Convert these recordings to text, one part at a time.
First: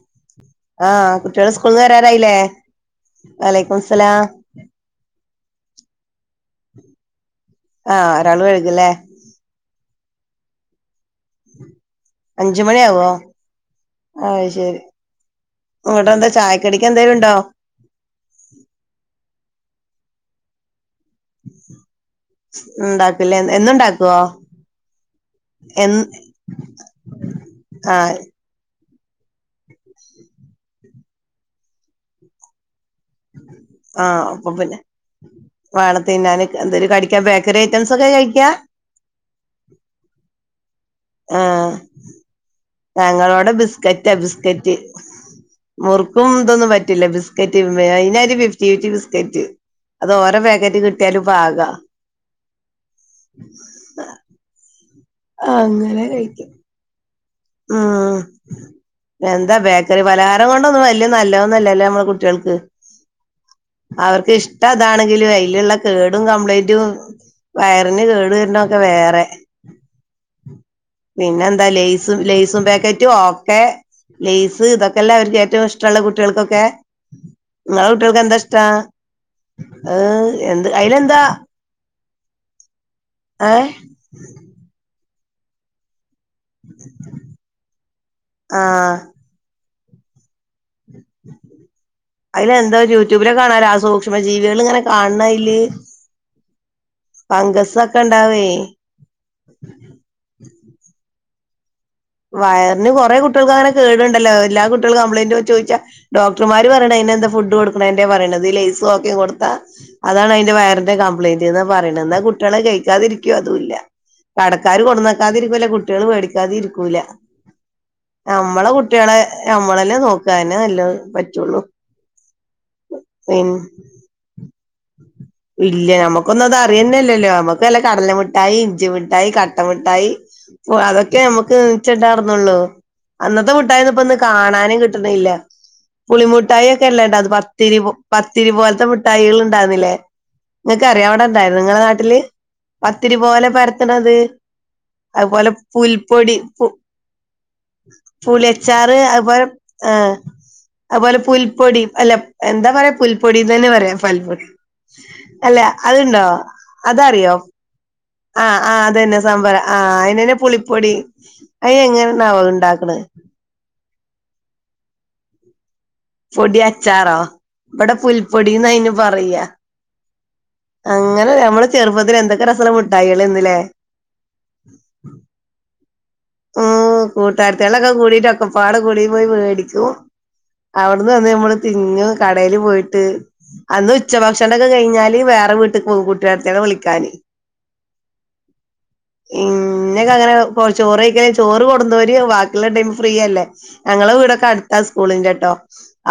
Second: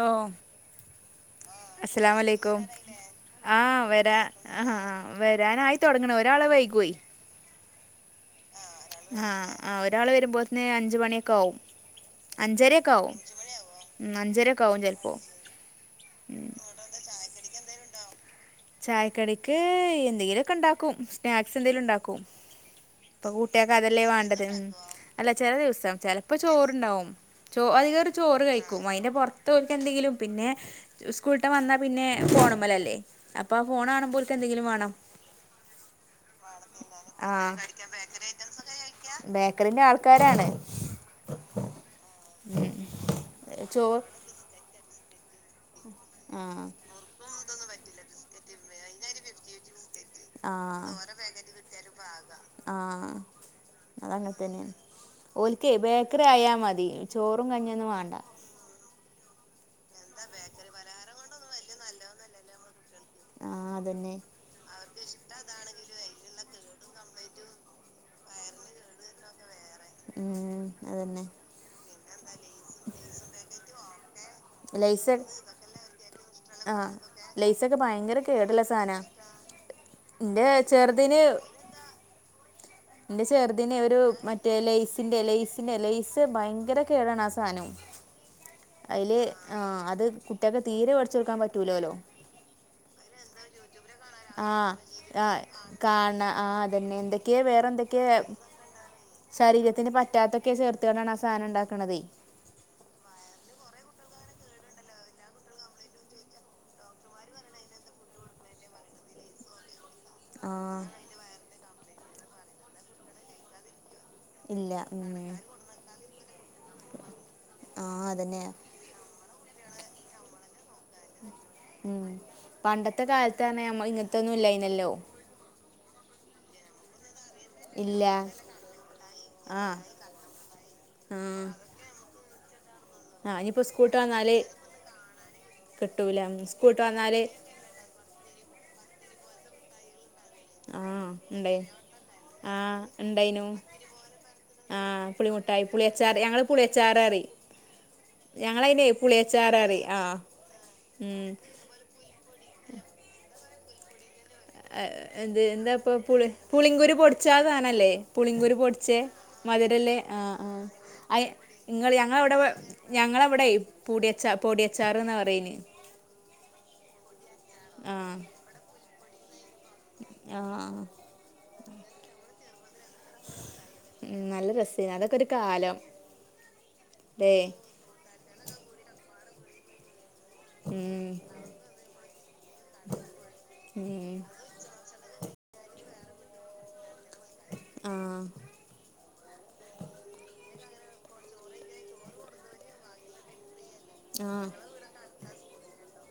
ഓ ആഹ് കുട്ടികള് സ്കൂളന്ന് വരാറായില്ലേ വലൈക്കും ആഹ് വരാ സ്ലാം ആ വരാനായി തുൊടങ്ങണ ഒരാള്െ വൈകയി ആഹ് ഒരാൾ വൈകു അഞ്ച മണിയൊക്കെ ആവും അഞ്ചരൊക്കെ ആും അയ്ഷ്രി ഇങ്ങോട്ട എന്താ ചായക്കടക്ക് എന്തേലും ഉണ്ടോ ചായക്കടിക്ക് എന്തെങ്കിലുമൊക്കെ ഇണ്ടാക്കും സ്നാക്സ് എന്തെങ്കിലും ഉണ്ടാക്കും ഇപ്പൊ ഉണ്ടാക്കില്ലേ എന്നും കൂട്ടിയക്കെ അതല്ലേ ഉണ്ടാക്കുവോ വേണ്ടത് ഉ അല്ല ചില എ ദിവസം ചെപ്പോ ചോറണ്ടാവും ചോ അധികം ഒരു ആഹ് ചോറ് കഴിക്കും. അതിന്റെ പുറത്ത പോക്ക് എന്തെങ്കിലും പിന്നെ സ്കൂളിട്ട വന്നാൽ പിന്നെ ഫോൺമ്മേലല്ലേ. ആഹ് അപ്പൊ പിന്നെ വാഴത്തി ന്നൻ എന്തായും കടിക്കാൻ ആഹ് ബേക്കറി ഐറ്റംസ്. ഒക്കെ കഴിക്കാ ബേക്കറിന്റെ ആൾക്കാരാണ്. ആഹ് ഞങ്ങളോട ചോ ബിസ്കറ്റാ ബിസ്കറ്റ്. മുറുക്കും ആഹ് ഇതൊന്നും പറ്റില്ല. ബിസ്ക്കറ്റ് ഇതിനര് ഫിഫ്റ്റി ഫിഫ്റ്റി ബിസ്കറ്റ്. അത്ഓരോ പേക്കറ്റ് ആഹ് കിട്ടിയാലും പാക. ഒൽക്കെയ് ബേക്കറി ആയാ മതി. ചോറും കഞ്ഞൊന്നും വേണ്ട. ഉം എന്താ ബേക്കറി പലഹാരം കൊണ്ടൊന്നും വല്ല്യ നല്ലതോന്നല്ലല്ലോ നമ്മെള കുട്ടേൾക്ക്. ആഹ് അതന്നെ അവർക്ക് ഇഷ്ട [inaudible] എന്താണെങ്കിലും അതില് [inaudible] കേടും കംപ്ലീന്റ വയറിന് കേട് വരുന്ന ഒക്കെ വേറെ. ഉം അതന്നെ. ലൈസും പാക്കറ്റും ഓക്കെ ലെയിസ് തൊക്കല്ലെ ലൈസ് അവർക്ക് ഏറ്റവും ഇഷ്ടോള്ള കുട്ടികൾക്കൊക്കെ ആഹ് ലൈസൊക്കെ നിങ്ങളെ ഭയങ്കര കുട്ടികൾക്ക് എന്താ കേടുള്ള ഇഷ്ടം? സാധനാ അ് ഇന്റെ എന്ത് അയിലെന്താ ചെറുതിന് എന്റെ ഏഹ് ചേർതിനെ ഒരു മറ്റേ ലൈസിന്റെ ലൈസിന്റെ ലൈസ് ഭയങ്കര കേടാണ് ആ സധനവും ആഹ് അയില് അത് മറ്റൊക്കെ തീരെ വേടിച്ചൊടുക്കാൻ പറ്റൂലല്ലോ. അയിലെന്തോ യൂട്യൂബിലൊക്കെ കാണാലോ ആ സൂക്ഷ്മ ആ ജീവികൾ ഇങ്ങനെ കാണണ ആ അയില് കാണ ആ അതന്നെ എന്തൊക്കെ വേറെ ഫംഗസൊക്കെ എന്തൊക്കെ ഉണ്ടാവേ ശരീരത്തിന് പറ്റാത്തൊക്കെ ചേർത്തോണ്ടാണ് ആ സാധനം ഉണ്ടാക്കണത്. വയറിന് കുറെ കുട്ടികൾക്ക് അങ്ങനെ കേടുണ്ടലോ എല്ലാ കുട്ടികളും കംപ്ലയിന്റ് വെച്ച് ചോദിച്ചാ ഡോക്ടർമാര് പറീണ് പിന്നെ എന്താ ഫുഡ് കൊടുക്കണേന്റെ പറയണത് ഈ ലൈസോ ഒക്കെ കൊടുത്താ അതാണ് അതിന്റെ ആഹ് വയറിന്റെ കംപ്ലയിന്റ്ന്ന് പറീണ് ന്നാ കുട്ടികള് അത് കഴിക്കാതിരിക്കോ അതും ഇല്ല. ഇല്ല കടക്കാര് ഉം കൊട്ന്നേക്കാതിരിക്കില്ല കുട്ടികള് മേടിക്കാതിരിക്കൂല ക്കൂല്ല ആഹ് അതന്നെ നമ്മള കുട്ടികളെ നമ്മളന്നെ നോക്ക. പണ്ടത്തെ പിന്നെ കാലത്തന്ന ഇങ്ങനത്തോന്നും ഇല്ലായിന്നല്ലോ? ഇല്ല നമുക്കൊന്നും അത് അറിയന്നെല്ലലോ? നമക്ക് നല്ല ഇല്ല കടലമിഠായി ഇഞ്ചിമിഠായി ആഹ് കട്ടമിഠായി അതൊക്കെ ആഹ് നമുക്ക് ച്ച ട ന്നുള്ളൂ ആഹ് അന്നത്തെ ഇനിയിപ്പോ മുട്ടായൊന്നും സ്കൂൾട്ട് ഇപ്പൊ ഇന്ന് വന്നാല് കാണാനെ കിട്ടണില്ല കിട്ടൂല പുളിമുട്ടായി സ്കൂൾട്ട് ഒക്കെ എല്ലാം വന്നാല് ഇണ്ടായിന് പത്തിരി പത്തിരി പോലത്തെ മുട്ടായികൾ ഇണ്ടാര്ന്നില്ലേ ഇങ്ങക്ക് അറിയോ ആഹ് അവിടെ ഉണ്ടായി ഉണ്ടായിരുന്നോ ഇങ്ങളെ നാട്ടില് ആഹ് ഉണ്ടായിനു പത്തിരിപോലെ പരത്ത്ണത് ആഹ് പുളിമുട്ടായി പുളി ഞങ്ങള് പു പുളിയച്ചാർഅറിം ഞങ്ങൾ അയ്ൻ പുളിയച്ചാറ് അതുപോലെ പുളിയച്ചാർനറിം ആഹ് അതുപോലെ പുൽപൊടി അല്ല എന്താ പറയാ പുൽപ്പൊടി തന്നെ പറയാ എത് അല്ല എന്താ ഇപ്പൊ അതുണ്ടോ പുളി പുളിങ്കൂരു അതറിയോ പൊടിച്ചാസാനല്ലേ ആഹ് ആ അതന്നെ സംഭരം ആഹ് ആ അയിനെന്നെ ആ പുളിപ്പൊടി അയിൻ എങ്ങനെനാവോ അത് ഇണ്ടാക്ക്ണെ ങ്ങള്ളവിടെ പൊടിയച്ചാ പൊടിയച്ചാർന്നാ പറയ്ന് പൊടി അച്ചാറോ ഇവിടെ പുൽപ്പൊടിന്നയിന് പറയാ ആ അങ്ങനെ ഞമ്മള് ചെറുപ്പത്തിൽ എന്തൊക്കെ രസള്ളെ ഉം നല്ല രസേന് അതൊക്കെ ഒരു കാലം ഉം ല്ലേ കൂട്ടാരത്തിളൊക്കെകൂടിട്ട് ഒക്കെപ്പാടെ കൂടി പോയി മേടിക്കും. ഉം അവിടന്ന് വന്ന് ഞമ്മള് തിന്നും കടെല് പോയിട്ട് അന്ന് ഉം ഉച്ചഭക്ഷണോക്കെ കഴിഞ്ഞാല് വീട്ട്ക്ക് പോവും കൂട്ടാരതിയേളെ വിളിക്കാന് ആ ഇന്നേ ഒക്കെ അങ്ങനെ [unintelligible] ചോറ് കൊടുന്നോർ വാക്കിള്ളെ ടൈം ഫ്രീ അല്ലേ ഞങ്ങളെ ആ വീടൊക്കെ അടുത്ത സ്കൂളിന്റെട്ടോ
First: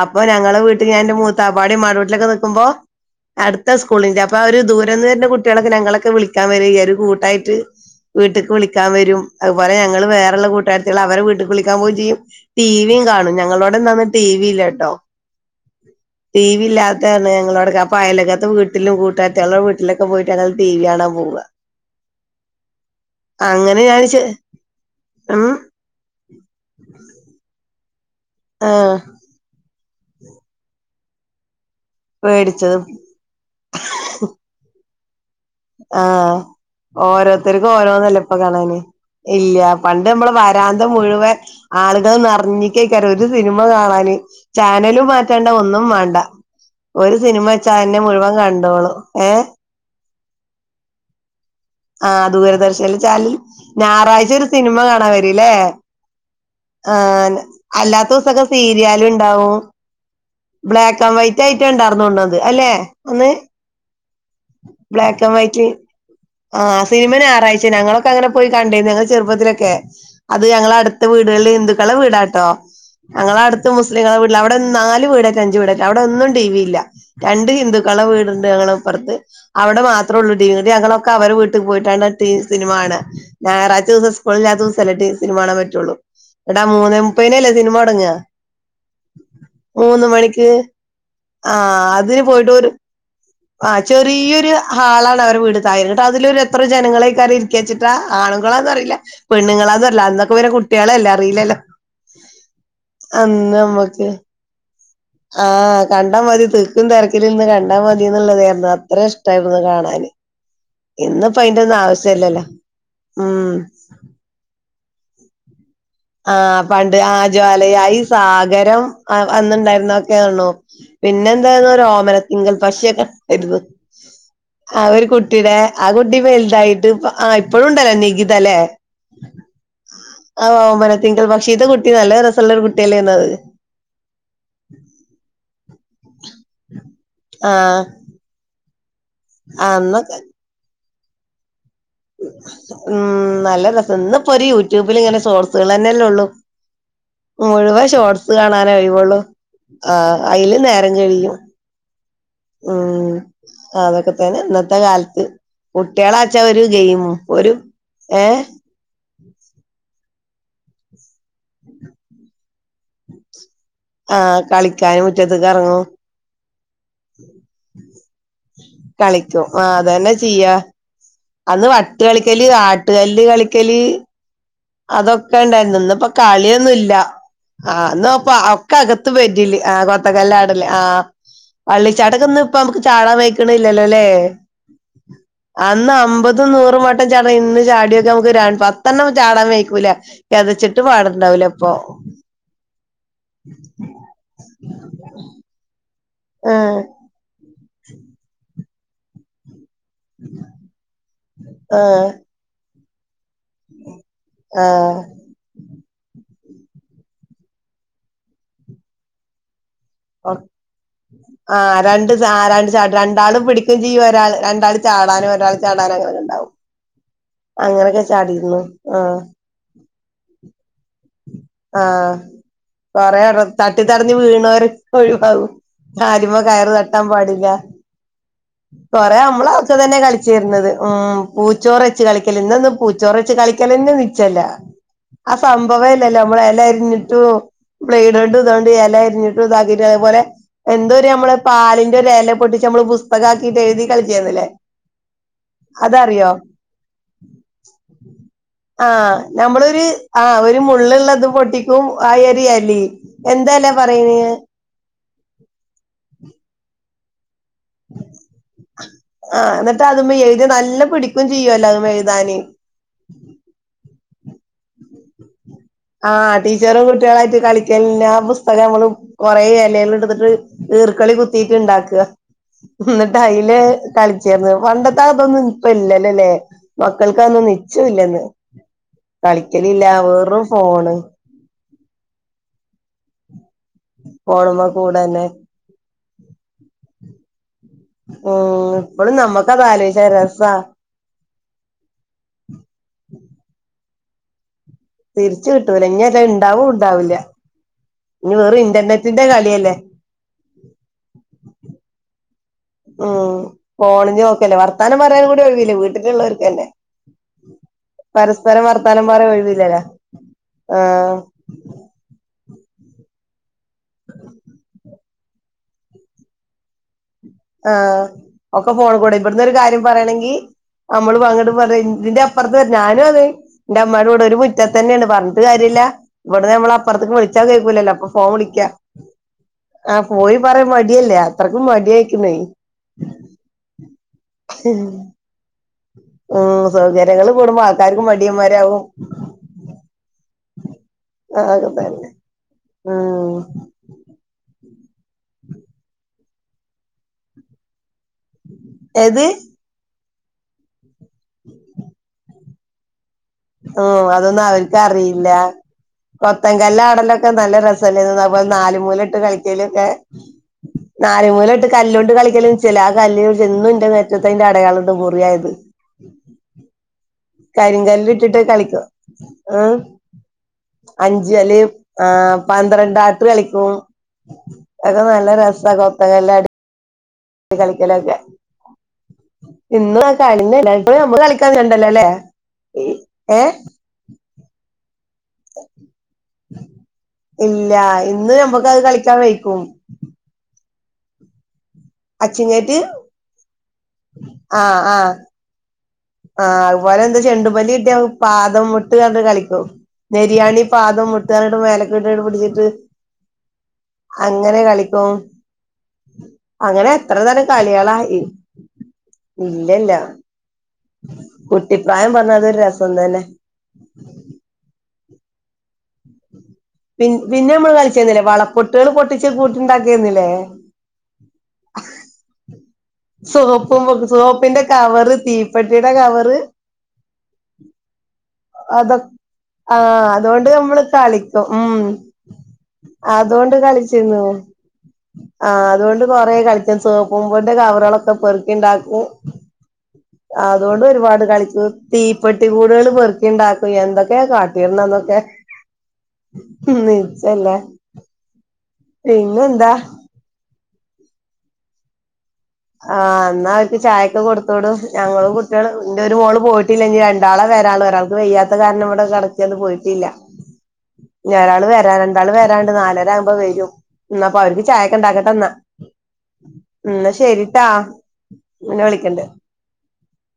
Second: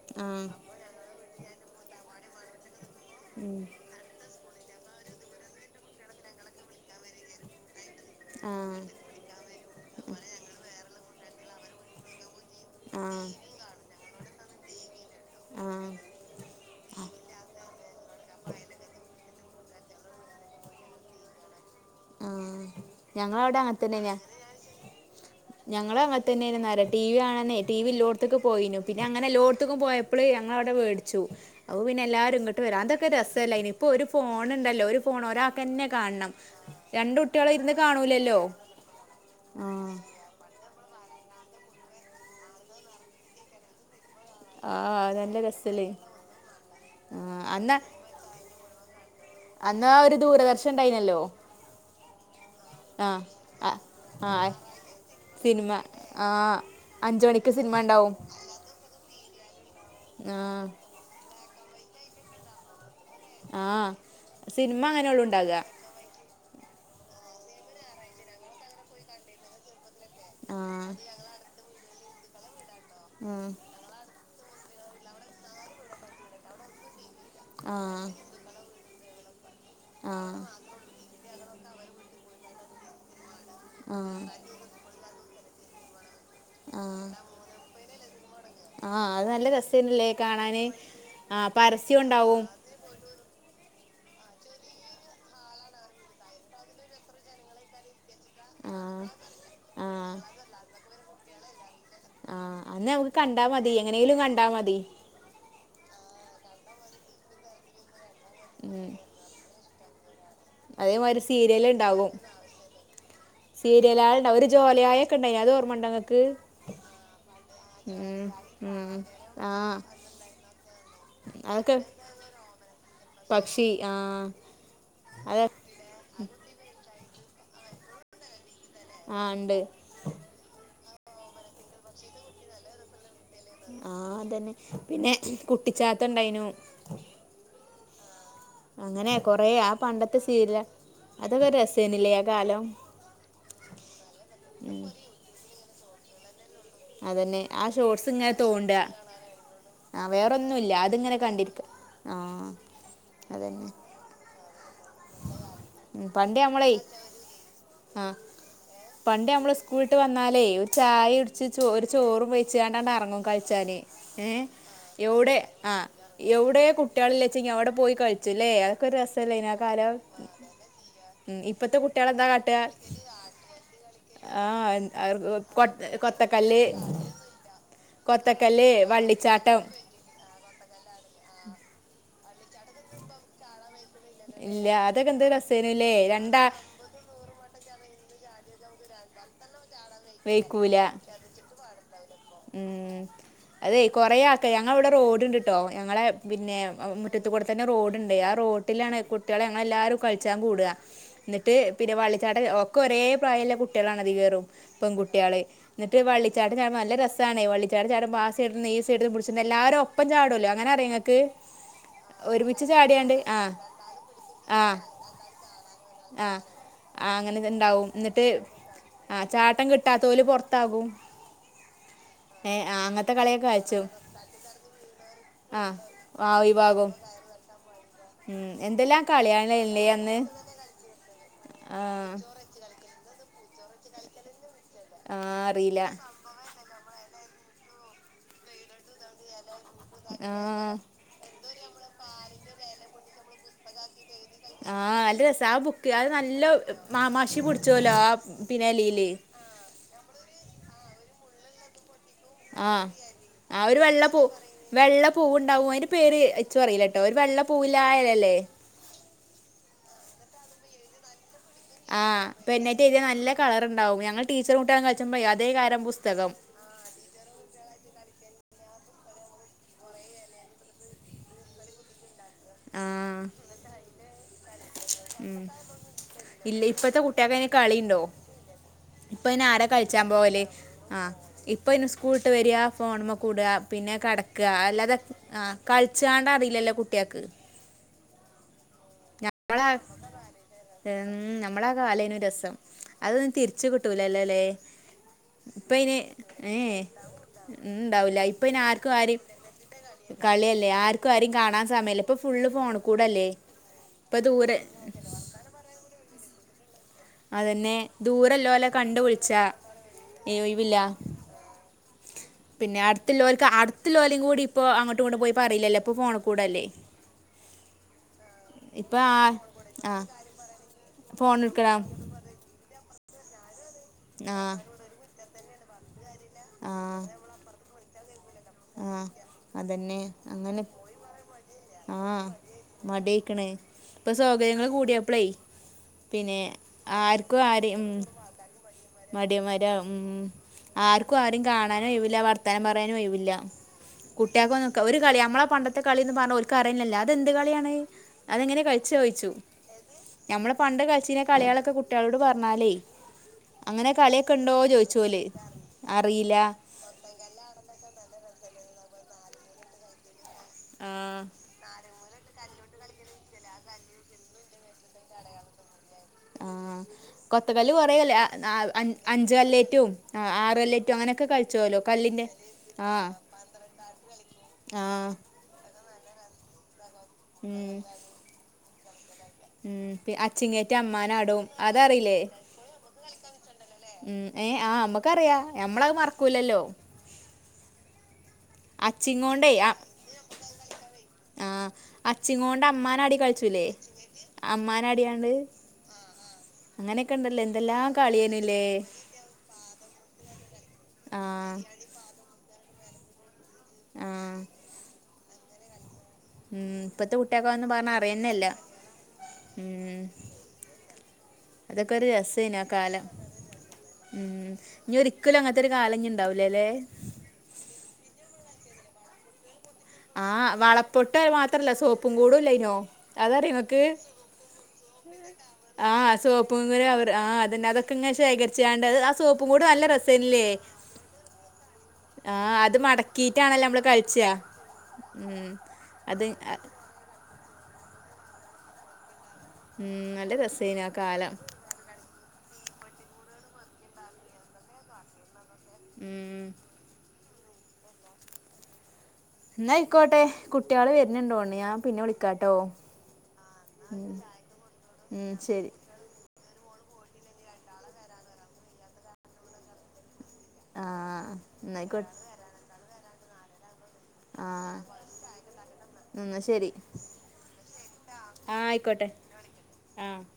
അപ്പൊ ആ ഞങ്ങളെ വീട്ട് ഞാൻ ന്റെ മൂത്താപ്പാടി മ്മാന്റെ കുടീലൊക്കെ ക്കുമ്പോ ഉം അടുത്ത സ്കൂളിന്റെ അപ്പൊ ദൂരന്ന് വരുന്ന കുട്ട്യോളൊക്കെ ഞങ്ങളൊക്കെ വിളിക്കാൻ വരും ഒരു കൂട്ടായിട്ട് വീട്ടേക്ക് ആ വിളിക്കാൻ വരും. അതുപോലെ ഞങ്ങള് വേറെള്ള കൂട്ടാരത്യാളെ അവരെ വീട്ട്ക്ക് വിളിക്കാൻ പോകും ചെയ്യും ടിവിയും ആ കാണും ഞങ്ങളോടെന്താന്ന് ടി വി ഇല്ല ട്ടൊ ആ ടി വി ഇല്ലാത്തേഅർഞ്ഞ ഞങ്ങളട അപ്പ അയ്ലോകത്തെ വീട്ടിലും കൂട്ടാരത്തികളെ വീട്ടിലൊക്കെ പോയിട്ടാ ഞങ്ങൾ ടി വി കാണാൻ പോവ ആ ഞങ്ങളവിടെ അങ്ങനെ ഞാൻ അങ്ങൻതന്നെനാ ഉം ഞങ്ങളും അങ്ങനത്തെന്നെ [unintelligible] ടി വി കാണാനേ ടി വി ഇല്ലോടത്ത്ക്ക് പോയിനു ആഹ് പിന്നെ അങ്ങനെല്ലോട്ത്ക്കും പോയ ഞങ്ങളവിടെ വേടിച്ചു അപ്പൊ പിന്നെ എല്ലാരും ഇങ്ങട്ട് വരാ പേടിച്ചത് അതൊക്കെ രസല്ലേ അയ്ൻ ഇപ്പൊ ഒരു ഫോണ്ണ്ടല്ലോ ഒരാക്കെന്നെ കാണണം ആഹ് രണ്ടുട്ടികളും ഓരോരുത്തർക്കും ഇര്ന്ന് ഓരോന്നല്ലേ ഇപ്പൊ കാണൂലല്ലോ കാണാന് ഇല്ല ആഹ് പണ്ട് നമ്മള് വരാന്ത മുഴുവൻ ആളുകൾ നിറഞ്ഞിക്കെയ്ക്കാരം ഒരു സിനിമ കാണാന് ആ ചാനലും നല്ല മാറ്റേണ്ട ഒന്നും രസല്ലേ വേണ്ട ഒരു ആ സിനിമ വെച്ചാ അന്ന് അതെന്നെ മുഴുവൻ കണ്ടോളും എ അന്ന് ആ ഒരു ദൂരദർശൻ ഉണ്ടായിനല്ലോ ആഹ് ദൂര ദർശനിൽ ആ ചാനലിൽ ആ ഞായറാഴ്ച ആ ഒരു സിനിമ കാണാൻ വെരുല്ലേ സിനിമ ആ ആ അഞ്ച് മണിക്ക് സിനിമ അല്ലാത്ത ഉണ്ടാവും ദിവസൊക്കെ സീരിയാലണ്ട് ഉണ്ടാവും ആ ബ്ലാക്ക് ആൻഡ് വൈറ്റ് ആയിട്ട് ഉണ്ടായിന്നോണ്ടത് അല്ലെ അന്ന് ആഹ സിനിമ അങ്ങനെയെള്ളു ഇണ്ടാക ആ് സിനിമ ഞായർ ആയിച്ചെ ഞങ്ങളൊക്കെ അങ്ങനെ പോയി കണ്ടിരുന്നു ഞങ്ങൾ ചെറുപ്പത്തിലൊക്കെ അത് ഞങ്ങള ആഹ് അടുത്ത വീടുകളിൽ ഹിന്ദുക്കളെ വീടാട്ടോ ഞങ്ങള ഉം അടുത്ത് മുസ്ലിങ്ങളെ വീട് അവിടെ നാല് വീടാറ്റ അഞ്ച വീട അവിടെ ഒന്നും ടി വി ഇല്ല രണ്ട് ആ ഹിന്ദുക്കളെ വീടുണ്ട് ഞങ്ങളെപ്പുറത്ത് അവിടെ ആ മാത്രേള്ളൂ ടീവി ഇങ്ങട്ട് ഞങ്ങൾ ഒക്കെ അവരെ വീട്ട്ക്ക് പോയിട്ടാണ് ടി സിനിമ കാണ്അ ഞായറാഴച ആ ദിവസം സ്കൂളില്ലാത ദിവസല്ലേ ടി സിനിമ കാണാൻ പറ്റുള്ളു എന്നിട്ട് മൂന്നെ മുപ്പതിനല്ലേ സിനിമ തൊടങ്ങ ആഹ അത് നല്ല രസേനല്ലേ മണിക്ക് കാണാന് ആ ആഹ് അതിന് പരസ്യോണ്ടാകു പോയിട്ട് ഒരു ആ ചെറിയൊരു ഹാളാണ് അവർ വീടത്തായി [unintelligible] ങ്ങട്ട് അതിലൊര് എത്ര ജനങ്ങള് എയ്കാരം ഇരിക്ക വെച്ചിട്ട ആ ആണുങ്ങളാന്നറിയില്ല ആ പെണ്ണുങ്ങളാന്നറയില്ല അന്നൊക്കെ വരെ കുട്ടികളല്ലേ അറിയില്ലല്ലോ ആഹ അന്ന് നമുക്ക് കണ്ടാ അന്ന് മതി നമ്മക്ക് എങ്ങനെങ്കിലും കണ്ടാ മതി ആഹ് കണ്ടാ മതി തിക്കും തിരക്കിലന്ന് കണ്ടാ മതി എന്നുള്ളതായിരുന്നു അത്ര ഇഷ്ടായിരുന്നു കാണാൻ [unintelligible] അതേമാരി സീരിയൽ ഉണ്ടകും ഉം സീരിയല [unintelligible] ജോല ആയക്കണ്ടായി അത് ഓർമ്മ ഉണ്ടോ നിങ്ങൾക്ക് ആഹ പണ്ട് ആ ജ്വാലയായി സാഗരം ആ വന്നണ്ടായിരുന്നൊക്കെ ആണു പിന്നെ അതൊക്കെ എന്തായിരുന്നു ഓമനത്തിങ്കൽ പക്ഷിയൊക്കെ ഉണ്ടായിരുന്നു പക്ഷി ആ ആ ഒരു അതെ കുട്ടിയുടെ ആ കുട്ടി വലുതായിട്ട് ആ ഇപ്പഴും ഉണ്ടല്ലോ നികുത അല്ലേ ആ ഉണ്ട് തിങ്കൽ പക്ഷീ ഇത്തെ കുട്ടി നല്ല രസമുള്ളൊരു കുട്ടിയല്ലേത് ആഹ അതന്നെ പിന്നെ കുട്ടിച്ചത്ത ഉണ്ടായിനു ആഹ് അങ്ങനെ കൊറ ആ അന്ന് പണ്ടത്തെ ശീല അതൊക്കെ രസ ഉം നല്ല രസ ഇന്നിപ്പോ ഒരു യൂട്യൂബിൽ ഇങ്ങനെ സോഴ്സുകൾ തന്നെല്ലേ ഉള്ളു അതന്നെ ആ മുഴുവൻ ഇങ്ങനെ ഷോർട്സ് തോണ്ട കാണാനേ ആഴവോള്ളൂ ആ അല് വേറൊന്നുല്ല നേരം അതിങ്ങനെ കഴിയും കണ്ടിരിക്ക ആ ഉം അതന്നെ ആതക്കത്തനെ ഇത്തെ കാലത്ത് ഉം പണ്ട് കുട്ടികളാച്ചാ ഒരു നമ്മളെ ഗെയിമ ഒരു ഏ പണ്ടി നമ്മള് സ്കൂളിട്ട് വന്നാലേ ചായ ഇടിച്ച് ച ഒരു ചോറും വേിച്ച കണ്ടാണ്ട് ഇറങ്ങും കഴ ശരി ഏ ആഹ് കളിക്കാന് എവിടെ മുറ്റത്ത്ക്ക് ആ എറങ്ങും എവിടെ കുട്ടികളില്ലച്ച അവിടെ പോയി കഴിളി ചു ല്ലേ അതൊക്കെ ഒരു രസല്ല ഇതിന അ തന്നെ ചെയ്യ അന്ന് ഇപ്പത്തെ വട്ട് കുട്ടികളെന്താ കളിക്കല് കാട്ടാ ആട്ടുകല്ല് കളിക്കല് ആ അതൊക്കെ കൊ കൊത്തക്കല് ആ എന്നന്നപ്പ ഒക്കെ അകത്ത് പറ്റില്ല ആ കൊത്ത കല്ലടില് ആ വള്ളിച്ചാട്ടക്കൊ ഒന്ന ഇപ്പ നമുക്ക് ചാടാൻ വക്കണുന്നില്ല ഇല്ല അതൊക്കെ എന്ത് [unintelligible] അന്ന് രസേനുല്ലേ രണ്ടാ അമ്പതും നൂറും വട്ടം ചാട ഇന്ന് ചാടിയൊക്കെ നമുക്ക് രണ്ട് പത്തെണ്ണം ചാടാൻ വേിക്കൂല വെയ്ക്കൂല കെതച്ചിട്ട് പാടണ്ടാവലപ്പൊ ഉം അതെ കൊറെ ആക്ക ഞങ്ങള ഇവിടെ റോഡ്ണ്ട്ട്ടോ ഞങ്ങളെ പിന്നെ ആഹ് മുറ്റത്ത കൂടെ തന്നെ റോഡുണ്ട് ആ റോഡിലാണ് കുട്ടികളെ അന എല്ലാവരും കളിച്ചൻ കൂടുക എന്നിട്ട് പിന്നെ ആഹ് വള്ളത്താട്ട ഒക്കെ ഒരേ പ്രായല്ല കുട്ടികളാണ് അത് വറും ആഹ് പെൺകട്ടികള് എന്നിട്ട് വ ചട്ട ചാട നല്ല രസമാണ് വള്ളിച്ച ചാ ചാമ്പ ആ സ ഈ സഡന്ന്ടിച്ചട്ടണ്ട് എല്ലാരും ഒപ്പ ചാടുല്ലോ അനെ അ ആ രണ്ട് ആ രണ്ട്ച ചാടിയാണ്ട് ആ രണ്ടാളും പിടിക്കയും ചെയ്യും ഒരാൾ ആ രണ്ടാ ചാടാനും ഒരാൾ ചാടാന [unintelligible] ആഹ് ണ്ടാവും ആഹ് അങ്ങനെ ഇണ്ടാവും അങ്ങനൊക്കെ എന്നിട്ട് ചാടിരുന്നു ആഹ ആഹ് ചാട്ടം കിട്ടാത്ത പോല പൊറത്താകും ആഹ ഏഹ് ആഹ് അങ്ങനത്തെ കൊറെ കളിയൊക്കെ തട്ടി കളിച്ചും തടഞ്ഞ് വീണവർ ഒഴിവാകും ആഹ് കാര്മ ആഹ് കയറി ഒഴിവാകും തട്ടാൻ പാടില്ല ഉം എന്തെല്ലാം കൊറെേ നമ്മൾ അവക്ക കളിയാണല്ലേ തന്നെ അന്ന് കളിച്ച തരുന്നത് ഉ പൂച്ചോറ് വച്ച് ആഹ് കളിക്കല ഇന്ന ഒന്ന് പൂച്ചോറ് കളിക്കലേന്നെ നിച്ചല്ല ആ അറീ പൊവലില്ലല്ലോ നമ്മള് എലരിഞ്ഞിട്ടും ബ്ലേഡോണ്ടും ഇതൊണ്ടും എലരി ട്ടുംഇതാക്കിട്ടും അതേപോലെ ആഹ് എന്തോര് നമ്മള് പാലിന്റോര് എല പൊട്ടിച്ച് നമ്മള് പുസ്തക ആക്കിട്ട് എഴ്തി കളി ചെയ്ത് ലെ ആ നല്ല രസാ ആ ബുക്ക് അത് നല്ല മാ മഷി പിടിച്ചോല്ലോ ആ പിന്നെ എലീല് ഒര് ഒരു മുള്ളുള്ളത് പൊട്ടിക്കും ആ ഒരു എലിം ആഹ് എന്താ ആ എല ഒരു വെള്ള പൂ പറയണ് വെള്ള പൂവണ്ടാവും അയിന്റെ പേര് ഇച്ചു അറീല ഒര് വെള്ള പൂവില്ല ആ എലല്ലേ ആ ന്നിട്ട് അത് മ്മേ എഴ്തിയാ നല്ല പിടിക്കും ചെയ്യുവല്ലോ അതുമ്മെ ആഹ് എഴുതാന് പേന്നായിട്ട് എഴുതിയാ നല്ല കളർണ്ടാവും ഞങ്ങൾ ടീച്ചറും കുട്ട്യാളും കളിച്ചുമ്പേ അ ആഹ് ടീച്ചറും കുട്ട്യാളു ആയിട്ട് കളിക്കല്ന് ആ പുസ്തകമ്മള് കൊറെ എലേല്ട്ത്ത്ട്ട് ഈർക്ക്ളി കുത്തീട്ട്ണ്ടാക്ക ആഹ് എന്നിട്ടൈയില് കളിച്ചർന്ന് ന പണ്ടത്തെ അതൊന്നും ഉം ഇപ്പ ഇല്ലല്ലല്ലേ ഇല്ല ഇപ്പത്തെ മക്കൾക്ക് കുട്ടികൾക്ക് അതോന്നും അയിന് കളിയുണ്ടോ നിച്ചുല്ലന്ന് ഇപ്പൊ അയിന് ആരാ കളിക്കലില്ല വേറും ഫോണ് ഇപ്പയിന് സ്കൂള്ട്ട് വരാ ഫോൺമ്മ കൂടാ പിന്നെ കടക്ക ഫോണുമ്മെ അല്ലാതെ കൂടെന്നെ ആ കള് ച്ചാനറീല്ലല്ലോ കുട്ട്യാക്ക് ആ നമ്മളെ ഉം നമ്മളെ ആ കാലേന്നു രസം അതൊന്ന് തിരിച്ച് കി ട്ടൂലല്ലോ ലെ തിരിച്ച് കിട്ടൂല ഇനിയേറ്റെ ഇണ്ടാവും ഇണ്ടാവൂല ഉണ്ടാവൂല ഇനി ഇപ്പ അയിന് വെറും ആർക്കും ആരിം ഇന്റർനെറ്റിന്റെ കളില്ലേ കളിയല്ലേ ആർക്കും ആരും കാണാൻ സമയല്ലേ ഇപ്പൊ ഫുള്ള് ഫോൺ കൂടല്ലേ ഉം ഇപ്പൊ ഫോണില് ദൂരെ നോക്കല്ലേ വർത്താനം പറയാൻ കൂടിം ഒഴിവില്ല വീട്ടിലുള്ളോർക്കന്നേ അതെന്നെ ദൂരല്ലോലെ കണ്ട് വർത്താനം പറയാൻ വിള്ച്ചാ ഒഴിവില്ലല്ലോ ഏ ഒയിവില്ല ആഹ് ഞ്ഞ്ൽ പിന്നെ അടുത്ത്ല്ലോല്ക്ക് അട്ത്ത്ല്ലോലികൂടിം ഇപ്പൊ അങ്ങോട്ടു ഇങ്ങോട്ടും പോയി പറയില്ലല്ലോ ഇപ്പൊ ഫോണ് കൂടല്ലേ ആ ഒക്കെ ഇപ്പൊ ഫോൺകൂടെ ആ ഇവിടന്ന് ഒരു കാര്യം ആ പറയണെങ്കി ഫോൺ നമ്മള്പ്പങ്ങട്ട് എടുക്കടാ പറി ഇന്റെ അപ്പറത്ത് ഞാനും അതെ എന്റെ അമ്മയുടെ കൂടെ ഒരു ആ മുറ്റത്തന്നേയാണ് പറഞ്ഞ്ട്ട് കാര്യല്ല ഇവിടെ നമ്മള് ആ അപ്പറ്ത്ത്ക്ക് വിളിച്ചാ കേക്കൂലല്ലോ ഫോൺ വിളിക്ക ആ ആ അതന്നെ പോയി അങ്ങനെ പറയാ മടിയല്ലേ അത്രയ്ക്കും മട്യായി ആ മട്യായിക്ക്ണ് ഇപ്പൊ സൗകര്യങ്ങള് കൂടിയാപ്പളെ ഉം സൗകര്യങ്ങള് കൂടുമ്പോ ഉം, ആൾക്കാർക്കും മടിയന്മാരകും മടിയന്മാരാ ഉം. ആർക്കും ആരും കാണാനും ഒഴിവില്ലാ വർത്താനം പറയാനും ഒഴിവില്ല ഉം കുട്ട്യാക്കോന്ന് ഒരു കളി നമ്മളെ പണ്ടത്തെ കളിന്ന് പറഞ്ഞ ഓല്ക്ക് അറിയന്നേല്ലാ അതെന്ത് കളിയാണെ അതെങ്ങനെ ഏത് കളിച്ചായിച്ചു ഞമ്മള് പണ്ട് കളിച്ചീന കളിളോക്കെ കുട്ടിളോട് പറഞ്ഞാലേ ആ അങ്ങനെ കളിയൊക്കെ അതൊന്നും ഉണ്ടോ ചോദിച്ചു പോലെ അവർക്ക്റിയില്ല അറിയില്ല കൊത്തൻങ്കല്ലാടല്ലൊക്കെ നല്ല രസല്ലേന്നൊ ന നാല് മൂലട്ട് കളിക്കാലൊക്കെ ആ നാല് മൂലട്ട് കല്ലോ കളിക്കലും ചെല ആ കല്ല്നെകുറിച്ച് ഇന്നുന്റെ മേത്ത്ത്തയിന്റെ അടയാളണ്ട് മുറിയായത് ആ കൊത്തക്കല്ല് കരിങ്കല്ല് കുറെല്ലേ ആ ഇട്ടിട്ട് ആ കളിക്കും അഞ്ച് ഏഹ് കല്ലേറ്റും ആറുകല്ലേറ്റും അങ്ങനോക്കെ കള്ച്ചോല്ലോ കല്ല് ആ പന്ത്രണ്ടാട്ട് കളിക്കും ഒക്കെ ആഹ് നല്ല രസ കൊത്തകല്ലാടി ഉം കളിക്കലൊക്കെ ഉം ഇന്ന് ആ പി കളിന്നില്ല അച്ചിങ്ങേറ്റി ഇപ്പഴും നമ്മള് അമ്മാനാടും കളിക്കാൻ ചെണ്ടല്ലോ അല്ലേ അതേറില്ലേ ഏഹ് ഉം ഏ ആ മ്മ നക്കറിയാ ഞമ്മളത് മറക്കൂലല്ലോ ഇല്ല ഇന്ന് നമ്മക്കത് കളിക്കാൻ വെയ്ക്കും ആ അച്ചിങ്ങോട് അച്ചിങ്ങേറ്റ് അമ്മാനാടി കളിച്ചുല്ലേ അമ്മാനാടിയാണ്ട് ആ അഹ്പോലെ അങ്ങനെയൊക്കെ ന്ത്‌ ഉണ്ടല്ലോ എന്തെല്ലാം ചെണ്ടുമല്ലിട്ടിയ കളിയേനുല്ലേ പാദംമുട്ട് കണ്ട് കളിക്കും നെരിയാണി പാദം ആഹ് മുട്ടാനായിട്ട് മേലക് ഇട്ട് പിടിച്ചിട്ട് ആഹ് അങ്ങനെ കളിക്കും ഉം അങ്ങനെ ഇപ്പത്തെ എത്ര തരം കുട്ടിയക്കെ ആന്നും പറഞ്ഞ കളികളാ അറിയുന്നല്ല ഇല്ലല്ല ഉം അതൊക്കെ ഒരു കുട്ടിപ്രായം പറഞ്ഞ രസേന അതൊരു ആ രസം കാലം തന്നെ ഉം ഇനി ഒരിക്കലും അങ്ങനൊതൊരു കാലം ഇനിണ്ടാവില്ല പി പിന്നെ നമ്മള് കളിചേ രുന്നില്ലേ വളപ്പൊട്ടുകൾ പൊട്ടിച്ചു കൂട്ടുണ്ടാക്കിരുന്നില്ലേ ട്ടമാത്രല്ല സോപ്പും കൂടുമില്ലെയിന്നോ അതറിയ്യോ ഇങ്ങക്ക് സോപ്പും സോപ്പിന്റെ കവറ് ആ തീപ്പെട്ടിയുടെ ആ കവറ് സോപ്പുംങ്ങ അവര് ആ അതെന്നെ അതൊക്കെ ഇങ്ങനെ അതൊ ശേഖരിച്ചാണ്ട്ത് ആ സോപ്പും കൂടു നല്ല രസയില്ലേ കിട്ടും ഉം ആഅത് മടക്കിട്ടാണല്ലേ മ്മള് കളിച്ചാ ആ ഉം അതുകൊണ്ട് അത് കൊറെ അ- കളിച്ചൻ സേപ്പുംന്റെ കവറുകളൊക്കെ പെറുക്കി ണ്ടാക്കും ഉം നല്ല രസേനു അതുകൊണ്ട് ആ ഒരുപാട് കാലം കളിച്ചു തീപ്പെട്ടി കൂടുകള് പെറുക്കി ണ്ടാക്കും എന്തൊക്കെയ കാട്ടിരുന്നന്നൊ ക്കെ ഉം മെന്നു അല്ല എന്നാ യ്യിക്കോട്ടെ കുട്ട്യോള് വരുനുടോണ്ടു ഞാൻ പിന്നെ വിളി ആ എന്നാവർക്ക് ചായൊക്കെ കൊടുത്തോടുംഞങ്ങളും ഉം കുട്ട്യോളും ശരി ന്റെ രു മോള് പോയിട്ട ട്ടില്ല നി രണ്ടാളാ വരാളു ഒരാൾക്ക് വെയ്യാത്ത കാരണം ഇവിടെ കടക്കൊന്നും പോയിട്ടില്ല ആ ഞരാള് വരാ എന്നായിക്കോട്ടെ രണ്ടാള് വരാണ്ട് നാലരാവുമ്പോ വെരും എന്നാ പ്പോ അവർക്ക് ആ ചായ്യൊക്കെ ണ്ടാക്കട്ടെന്നാ എന്നാ ശരി ന്നാ ശരി ആ ആ ന്നെ ആയിക്കോട്ടെ വിളിക്കണ്ട് ആ